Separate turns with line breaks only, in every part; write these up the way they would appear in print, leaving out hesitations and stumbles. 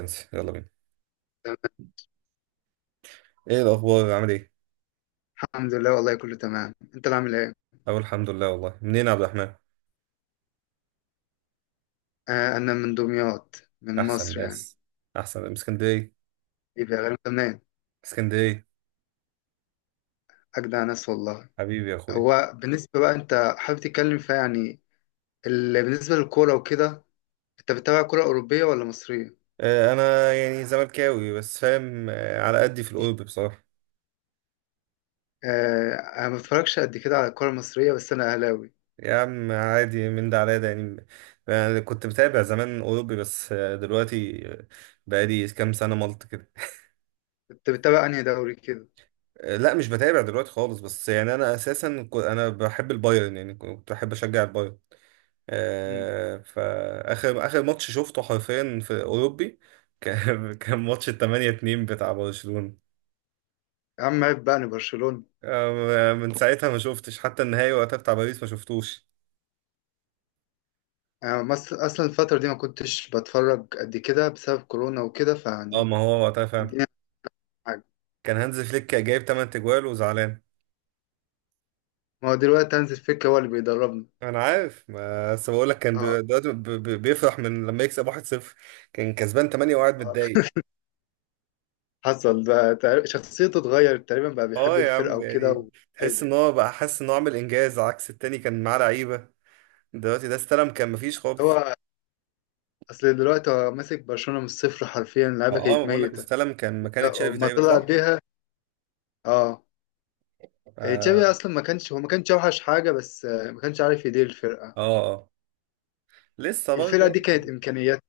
انسى يلا بينا.
تمام.
ايه الاخبار عامل ايه؟
الحمد لله والله كله تمام، انت اللي عامل ايه؟
اقول الحمد لله والله. منين يا عبد الرحمن؟
آه انا من دمياط، من
احسن
مصر يعني.
ناس. احسن من اسكندريه.
ايه بقى غير تمام.
اسكندريه.
اجدع ناس والله.
حبيبي يا اخوي.
هو بالنسبه بقى انت حابب تتكلم فيها يعني بالنسبه للكوره وكده. انت بتتابع كوره اوروبيه ولا مصريه؟
آه انا يعني زملكاوي بس فاهم آه على قدي في الاوروبي بصراحه.
آه انا ما بتفرجش قد كده على الكوره المصريه، بس انا اهلاوي.
يا عم عادي من ده على ده يعني. أنا كنت متابع زمان اوروبي بس دلوقتي بقالي كام سنه ملط كده.
انت بتتابع انهي دوري كده؟
آه لا مش بتابع دلوقتي خالص، بس يعني انا اساسا انا بحب البايرن، يعني كنت بحب اشجع البايرن.
مم.
فآخر آخر ماتش شفته حرفيا في أوروبي كان كان ماتش التمانية اتنين بتاع برشلونة.
يا عم عيب بقى، انا برشلونه.
من ساعتها ما شفتش، حتى النهائي وقتها بتاع باريس ما شفتوش.
آه مصر اصلا الفتره دي ما كنتش بتفرج قد كده بسبب كورونا وكده،
اه
فيعني
ما هو وقتها فعلا
الدنيا حاجه.
كان هانز فليك جايب 8 تجوال وزعلان.
ما هو دلوقتي هانز فليك هو اللي بيدربنا.
انا عارف بس بقول لك كان
آه.
دلوقتي بيفرح من لما يكسب 1-0. كان كسبان 8 وقاعد متضايق.
حصل بقى شخصيته اتغيرت، تقريبا بقى
اه
بيحب
يا
الفرقة
عم
وكده
يعني،
و
تحس
أيوة.
ان هو بقى حاسس ان هو عامل انجاز، عكس التاني كان معاه لعيبه، دلوقتي ده استلم كان مفيش
هو
خالص.
أصل دلوقتي هو ماسك برشلونة من الصفر حرفيا، اللعيبة
اه
كانت
بقول لك
ميتة
استلم كان مكان تشافي
وما
تقريبا،
طلع
صح؟
بيها. اه. إيه، تشافي
اه.
أصلا ما كانش هو ما كانش أوحش حاجة، بس ما كانش عارف يدير الفرقة.
اه. آه. لسه برضه
الفرقة دي
يعني.
كانت إمكانيات.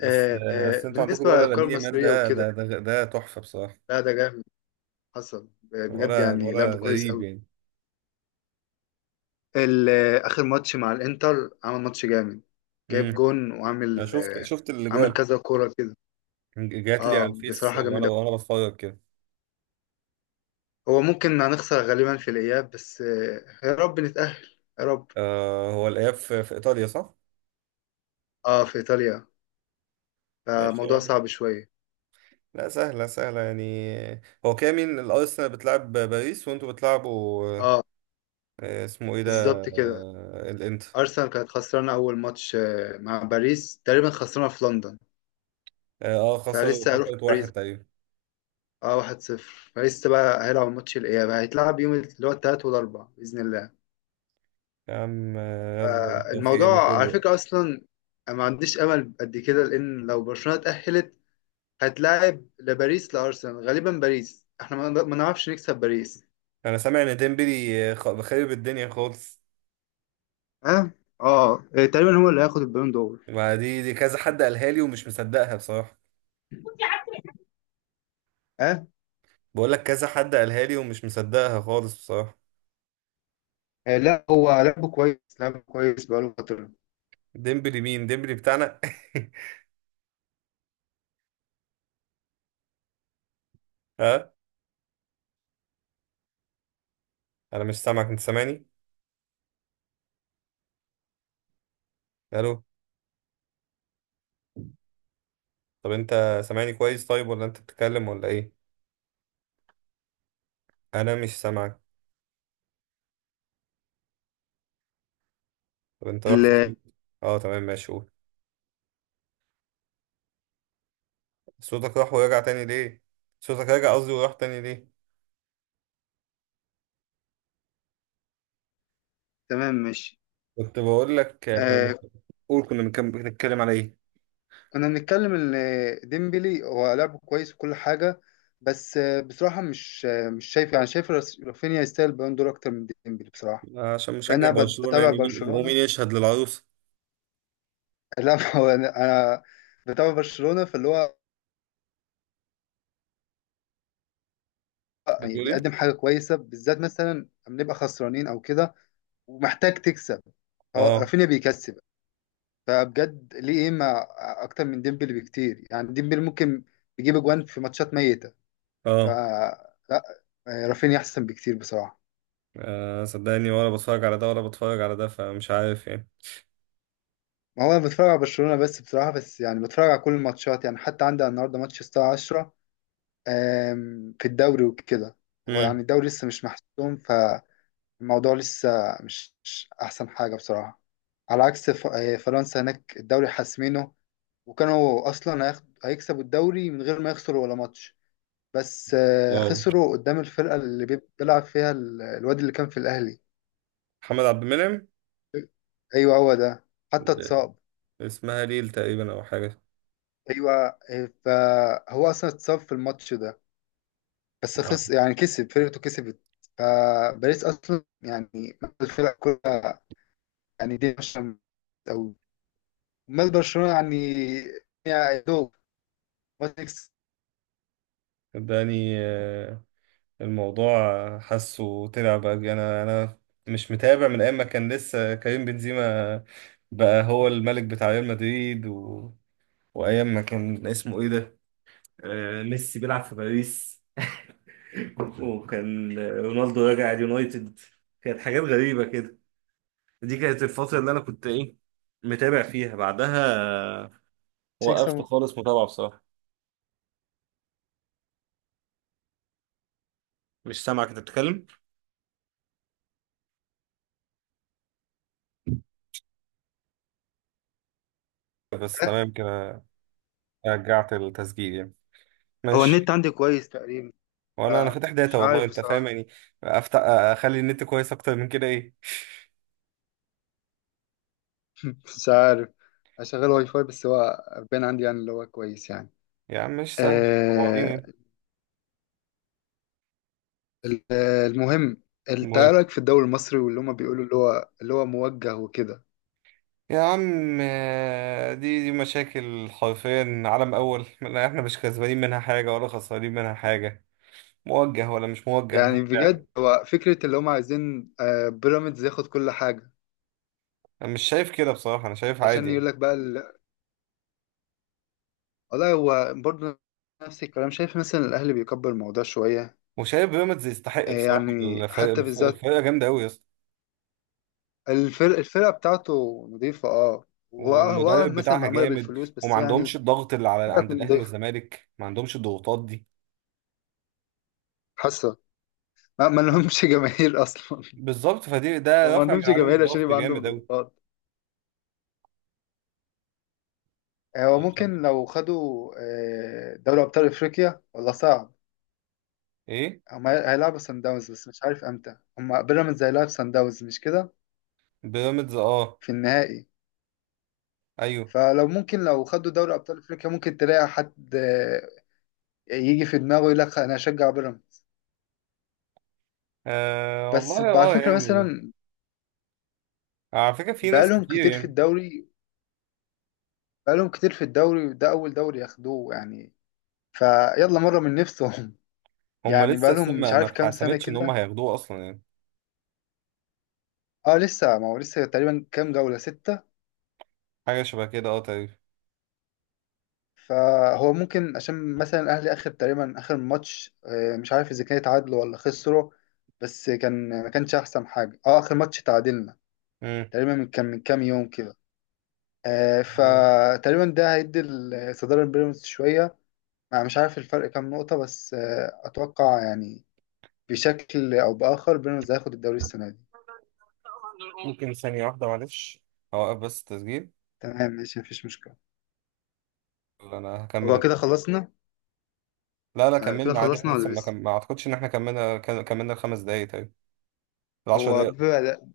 بس بس انتوا عندكم
بالنسبة
الولا
للكرة
لامين يامال،
المصرية
ده
وكده،
ده ده, ده تحفه بصراحه.
لا ده جامد. حصل بجد
الولا
يعني،
الولا
لعب كويس
غريب
أوي.
يعني.
آخر ماتش مع الإنتر عمل ماتش جامد، جايب
امم
جون
انا
وعامل
شفت شفت
عامل
الاجوال،
كذا كورة كده.
جات لي على
اه
الفيس
بصراحة جامد
وانا
أوي.
وانا بتفرج كده.
هو ممكن هنخسر غالبا في الإياب، بس يا رب نتأهل. يا رب.
آه، هو الاياب في ايطاليا صح؟
اه في إيطاليا،
ماشي يا
فموضوع
عم.
صعب شوية.
لا سهله سهله يعني. هو كامل الارسنال بتلعب باريس وانتوا بتلعبوا
اه
اسمه ايه ده
بالظبط كده.
الانتر.
أرسنال كانت خسرانة أول ماتش مع باريس، تقريبا خسرانة في لندن،
خسروا
فلسه هيروح
خسرت
باريس.
واحد تقريبا.
اه 1-0. فلسه بقى هيلعب ماتش الإياب، هيتلعب يوم اللي هو التلات والأربع بإذن الله.
يا عم يلا بالتوفيق
فالموضوع على
لكله.
فكرة أصلا أنا ما عنديش أمل قد كده، لأن لو برشلونة اتأهلت هتلاعب لباريس، لارسنال غالبا. باريس احنا ما نعرفش نكسب باريس.
انا سامع ان ديمبلي خارب الدنيا خالص.
اه. اه تقريبا هو اللي هياخد البالون دور.
ما دي كذا حد قالها لي ومش مصدقها بصراحة.
اه
بقول لك كذا حد قالها لي ومش مصدقها خالص بصراحة.
إيه، لا هو لعبه كويس، لعبه كويس بقاله فترة.
ديمبلي مين؟ ديمبلي بتاعنا؟ ها. انا مش سامعك، انت سامعني؟ الو. طب انت سامعني كويس، طيب ولا انت بتتكلم ولا ايه؟ انا مش سامعك. طب انت رحت
ال-
فين؟ اه تمام ماشي قول. صوتك راح ورجع تاني ليه؟ صوتك رجع قصدي، وراح تاني ليه؟
تمام ماشي.
كنت بقول لك
آه
قول، كنا بنتكلم على ايه؟
كنا بنتكلم ان ديمبلي هو لعبه كويس وكل حاجة، بس بصراحة مش شايف، يعني رافينيا يستاهل البالون دور اكتر من ديمبلي بصراحة.
عشان
لان
مشجع
انا
برشلونة
بتابع
يعني، مين
برشلونة.
ومين يشهد للعروس؟
لا هو انا، أنا بتابع برشلونة، فاللي هو يعني
بتقول ايه؟
بيقدم حاجة كويسة، بالذات مثلا لما نبقى خسرانين أو كده ومحتاج تكسب، هو
اه.
رافينيا بيكسب. فبجد ليه إيه ما، أكتر من ديمبلي بكتير، يعني ديمبلي ممكن يجيب أجوان في ماتشات ميتة.
اه.
فلا، رافينيا أحسن بكتير بصراحة.
آه، صدقني ولا بتفرج على ده ولا بتفرج على ده، فمش عارف يعني.
ما هو أنا بتفرج على برشلونة بس بصراحة، بس يعني بتفرج على كل الماتشات، يعني حتى عندي النهاردة ماتش الساعة 10، في الدوري وكده. هو يعني
امم.
الدوري لسه مش محسوم، الموضوع لسه مش أحسن حاجة بصراحة. على عكس فرنسا، هناك الدوري حاسمينه، وكانوا أصلا هيكسبوا الدوري من غير ما يخسروا ولا ماتش. بس
واو.
خسروا قدام الفرقة اللي بيلعب فيها الواد اللي كان في الأهلي.
محمد عبد المنعم.
أيوه هو ده. حتى اتصاب.
اسمها ليل تقريبا او حاجة.
أيوه فهو أصلا اتصاب في الماتش ده، بس
آه.
خس يعني كسب، فرقته كسبت. فباريس أصلا يعني الفرق كلها، يعني دي مش أوي. امال برشلونه يعني، يعني يا دوب. بس
صدقني الموضوع حاسه طلع بقى، انا مش متابع من ايام ما كان لسه كريم بنزيما بقى هو الملك بتاع ريال مدريد و... وايام ما كان اسمه ايه ده، ميسي بيلعب في باريس، وكان رونالدو راجع اليونايتد. كانت حاجات غريبة كده. دي كانت الفترة اللي أنا كنت إيه، متابع فيها، بعدها
مش
وقفت
هيكسب.
خالص متابعة بصراحة. مش سامع كنت بتتكلم، بس تمام كده، رجعت التسجيل يعني.
هو
ماشي.
النت عندي كويس تقريبا.
وانا
آه،
فاتح داتا
مش
والله،
عارف
انت فاهم
بصراحة.
يعني. افتح اخلي النت كويس اكتر من كده ايه.
مش عارف أشغل واي فاي، بس هو باين عندي يعني، اللي هو كويس يعني.
يا عم مش سهل، بعضين
آه.
يعني.
المهم، انت إيه
المهم
رأيك في الدوري المصري واللي هما بيقولوا اللي هو موجه وكده؟
يا عم، دي مشاكل حرفيا عالم اول، لا احنا مش كسبانين منها حاجه ولا خسرانين منها حاجه، موجه ولا مش موجه.
يعني بجد هو فكرة اللي هما عايزين بيراميدز ياخد كل حاجة
انا مش شايف كده بصراحه، انا شايف عادي
عشان
يعني.
يقول لك بقى والله هو برضه نفس الكلام، شايف مثلا الأهلي بيكبر الموضوع شوية.
وشايف بيراميدز يستحق بصراحه.
يعني
الفريق
حتى بالذات
الفرقه جامده قوي يا اسطى.
الفرقة بتاعته نظيفة، اه. هو
والمدرب
مثلا
بتاعها
معمولة
جامد.
بالفلوس
وما
بس يعني،
عندهمش الضغط اللي على
فرقة
عند
تكون
الاهلي
نظيفة،
والزمالك، ما عندهمش الضغوطات دي.
حاسة ما لهمش جماهير أصلا.
بالظبط، فدي
هو
ده
ما
رافع من
عندهمش
عليهم
جماهير عشان
الضغط
يبقى عندهم
جامد قوي.
ضغوطات. هو ممكن لو خدوا دوري أبطال أفريقيا، والله صعب.
ايه.
هم هيلعبوا سان داونز، بس مش عارف امتى. هم بيراميدز هيلعب سان داونز مش كده،
بيراميدز اه.
في النهائي؟
ايوه.
فلو ممكن لو خدوا دوري أبطال أفريقيا، ممكن تلاقي حد يجي في دماغه يقول لك أنا أشجع بيراميدز.
آه
بس
والله
على
اه
فكرة
يعني.
مثلا
على فكره في ناس
بقالهم
كتير
كتير في
يعني.
الدوري، بقالهم كتير في الدوري، وده أول دوري ياخدوه يعني، فيلا مرة من نفسهم.
هم
يعني
لسه
بقالهم
اصلا
مش
ما
عارف كام سنة
اتحسمتش ان هم
كده.
هياخدوه اصلا يعني.
اه لسه، ما هو لسه تقريبا كام جولة، ستة.
حاجه شبه كده اه تقريبا.
فهو ممكن عشان مثلا الأهلي آخر تقريبا آخر ماتش، مش عارف إذا كان اتعادلوا ولا خسروا، بس كان ما كانش أحسن حاجة. اه آخر ماتش تعادلنا تقريبا من كام يوم كده.
امم.
فتقريبا ده هيدي الصدارة لبيراميدز شوية. أنا مش عارف الفرق كام نقطة، بس أتوقع يعني بشكل أو بآخر بيراميدز هياخد الدوري السنة دي.
ممكن ثانية واحدة معلش، أوقف بس التسجيل،
تمام ماشي، مفيش مشكلة.
ولا أنا
هو
هكمل؟
كده خلصنا؟
لا لا
كده
كملنا عادي، احنا
خلصنا
لسه
ولا
ما, كم...
لسه؟
ما أعتقدش إن احنا كملنا، كملنا الخمس دقايق، طيب العشر
هو
دقايق.
بيبقى،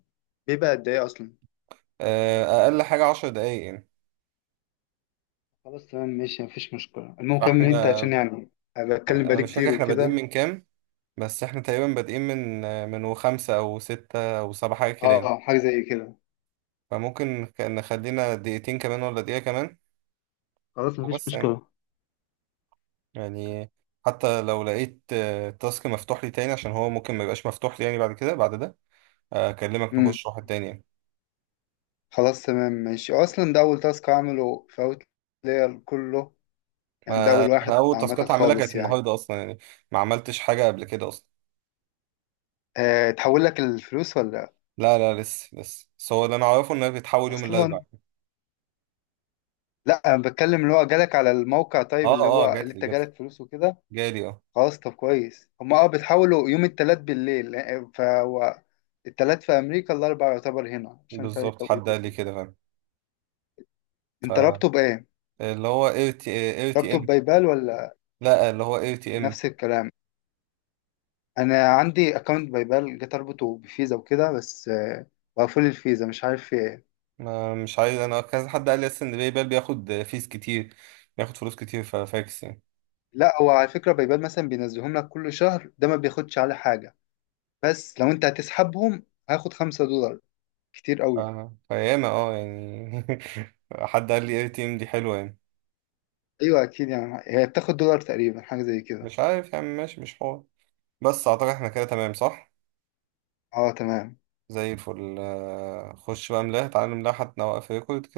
قد إيه أصلا؟
آه، أقل حاجة عشر دقايق يعني.
خلاص تمام ماشي مفيش مشكلة، المهم كمل أنت
فاحنا،
عشان يعني أنا بتكلم
أنا
بقالي
مش فاكر
كتير
احنا بادئين
وكده.
من كام، بس احنا تقريبا بادئين من، من وخمسة أو ستة أو سبعة حاجة
أه
كده يعني.
آه، حاجة زي كده.
فممكن نخلينا دقيقتين كمان، ولا دقيقة كمان،
خلاص مفيش
وبس يعني.
مشكلة.
يعني حتى لو لقيت تاسك مفتوح لي تاني، عشان هو ممكن ما يبقاش مفتوح لي يعني بعد كده بعد ده، أكلمك
امم.
نخش واحد تاني يعني.
خلاص تمام ماشي، أصلا ده أول تاسك أعمله في أوتلاير كله، يعني ده
ما
أول
انا
واحد
اول
عامة
تاسكات هعملها كانت
خالص يعني.
النهارده اصلا يعني، ما عملتش حاجه قبل كده اصلا.
أه تحول لك الفلوس ولا
لا لا لسه بس هو اللي انا اعرفه انها بتتحول يوم
أصلا؟
الاربعاء.
لا انا بتكلم اللي هو جالك على الموقع، طيب
اه.
اللي
اه
هو اللي
جات لي
انت
جات لي
جالك فلوس وكده.
جالي اه.
خلاص طب كويس، هما اه بتحاولوا يوم التلات بالليل فهو التلات في امريكا الاربع يعتبر هنا عشان فرق
بالظبط حد
التوقيت
قال لي
وكده.
كده.
انت
فاهم.
رابطه بايه؟
فاللي هو اير تي اير تي
رابطه
ام
ببايبال ولا؟
لا اللي هو اير تي ام.
نفس الكلام. انا عندي اكونت بايبال، جيت اربطه بفيزا وكده، بس بقفل الفيزا مش عارف في ايه.
ما مش عايز، انا كذا حد قال لي اصلا ان باي بال بياخد فيس كتير، بياخد فلوس كتير ففاكس يعني.
لا هو على فكرة بايبال مثلا بينزلهم لك كل شهر، ده ما بياخدش على حاجة، بس لو انت هتسحبهم هاخد $5، كتير
ف-
قوي.
فياما اه يعني. حد قال لي اير تي ام دي حلوه يعني.
ايوه اكيد يعني، هي بتاخد دولار تقريبا، حاجه زي كده.
مش عارف يعني، ماشي مش حوار. بس اعتقد احنا كده تمام صح؟
اه تمام.
زي الفل. آه، خش بقى، ملاها تعالى نملاها حتى نوقف ريكورد كده.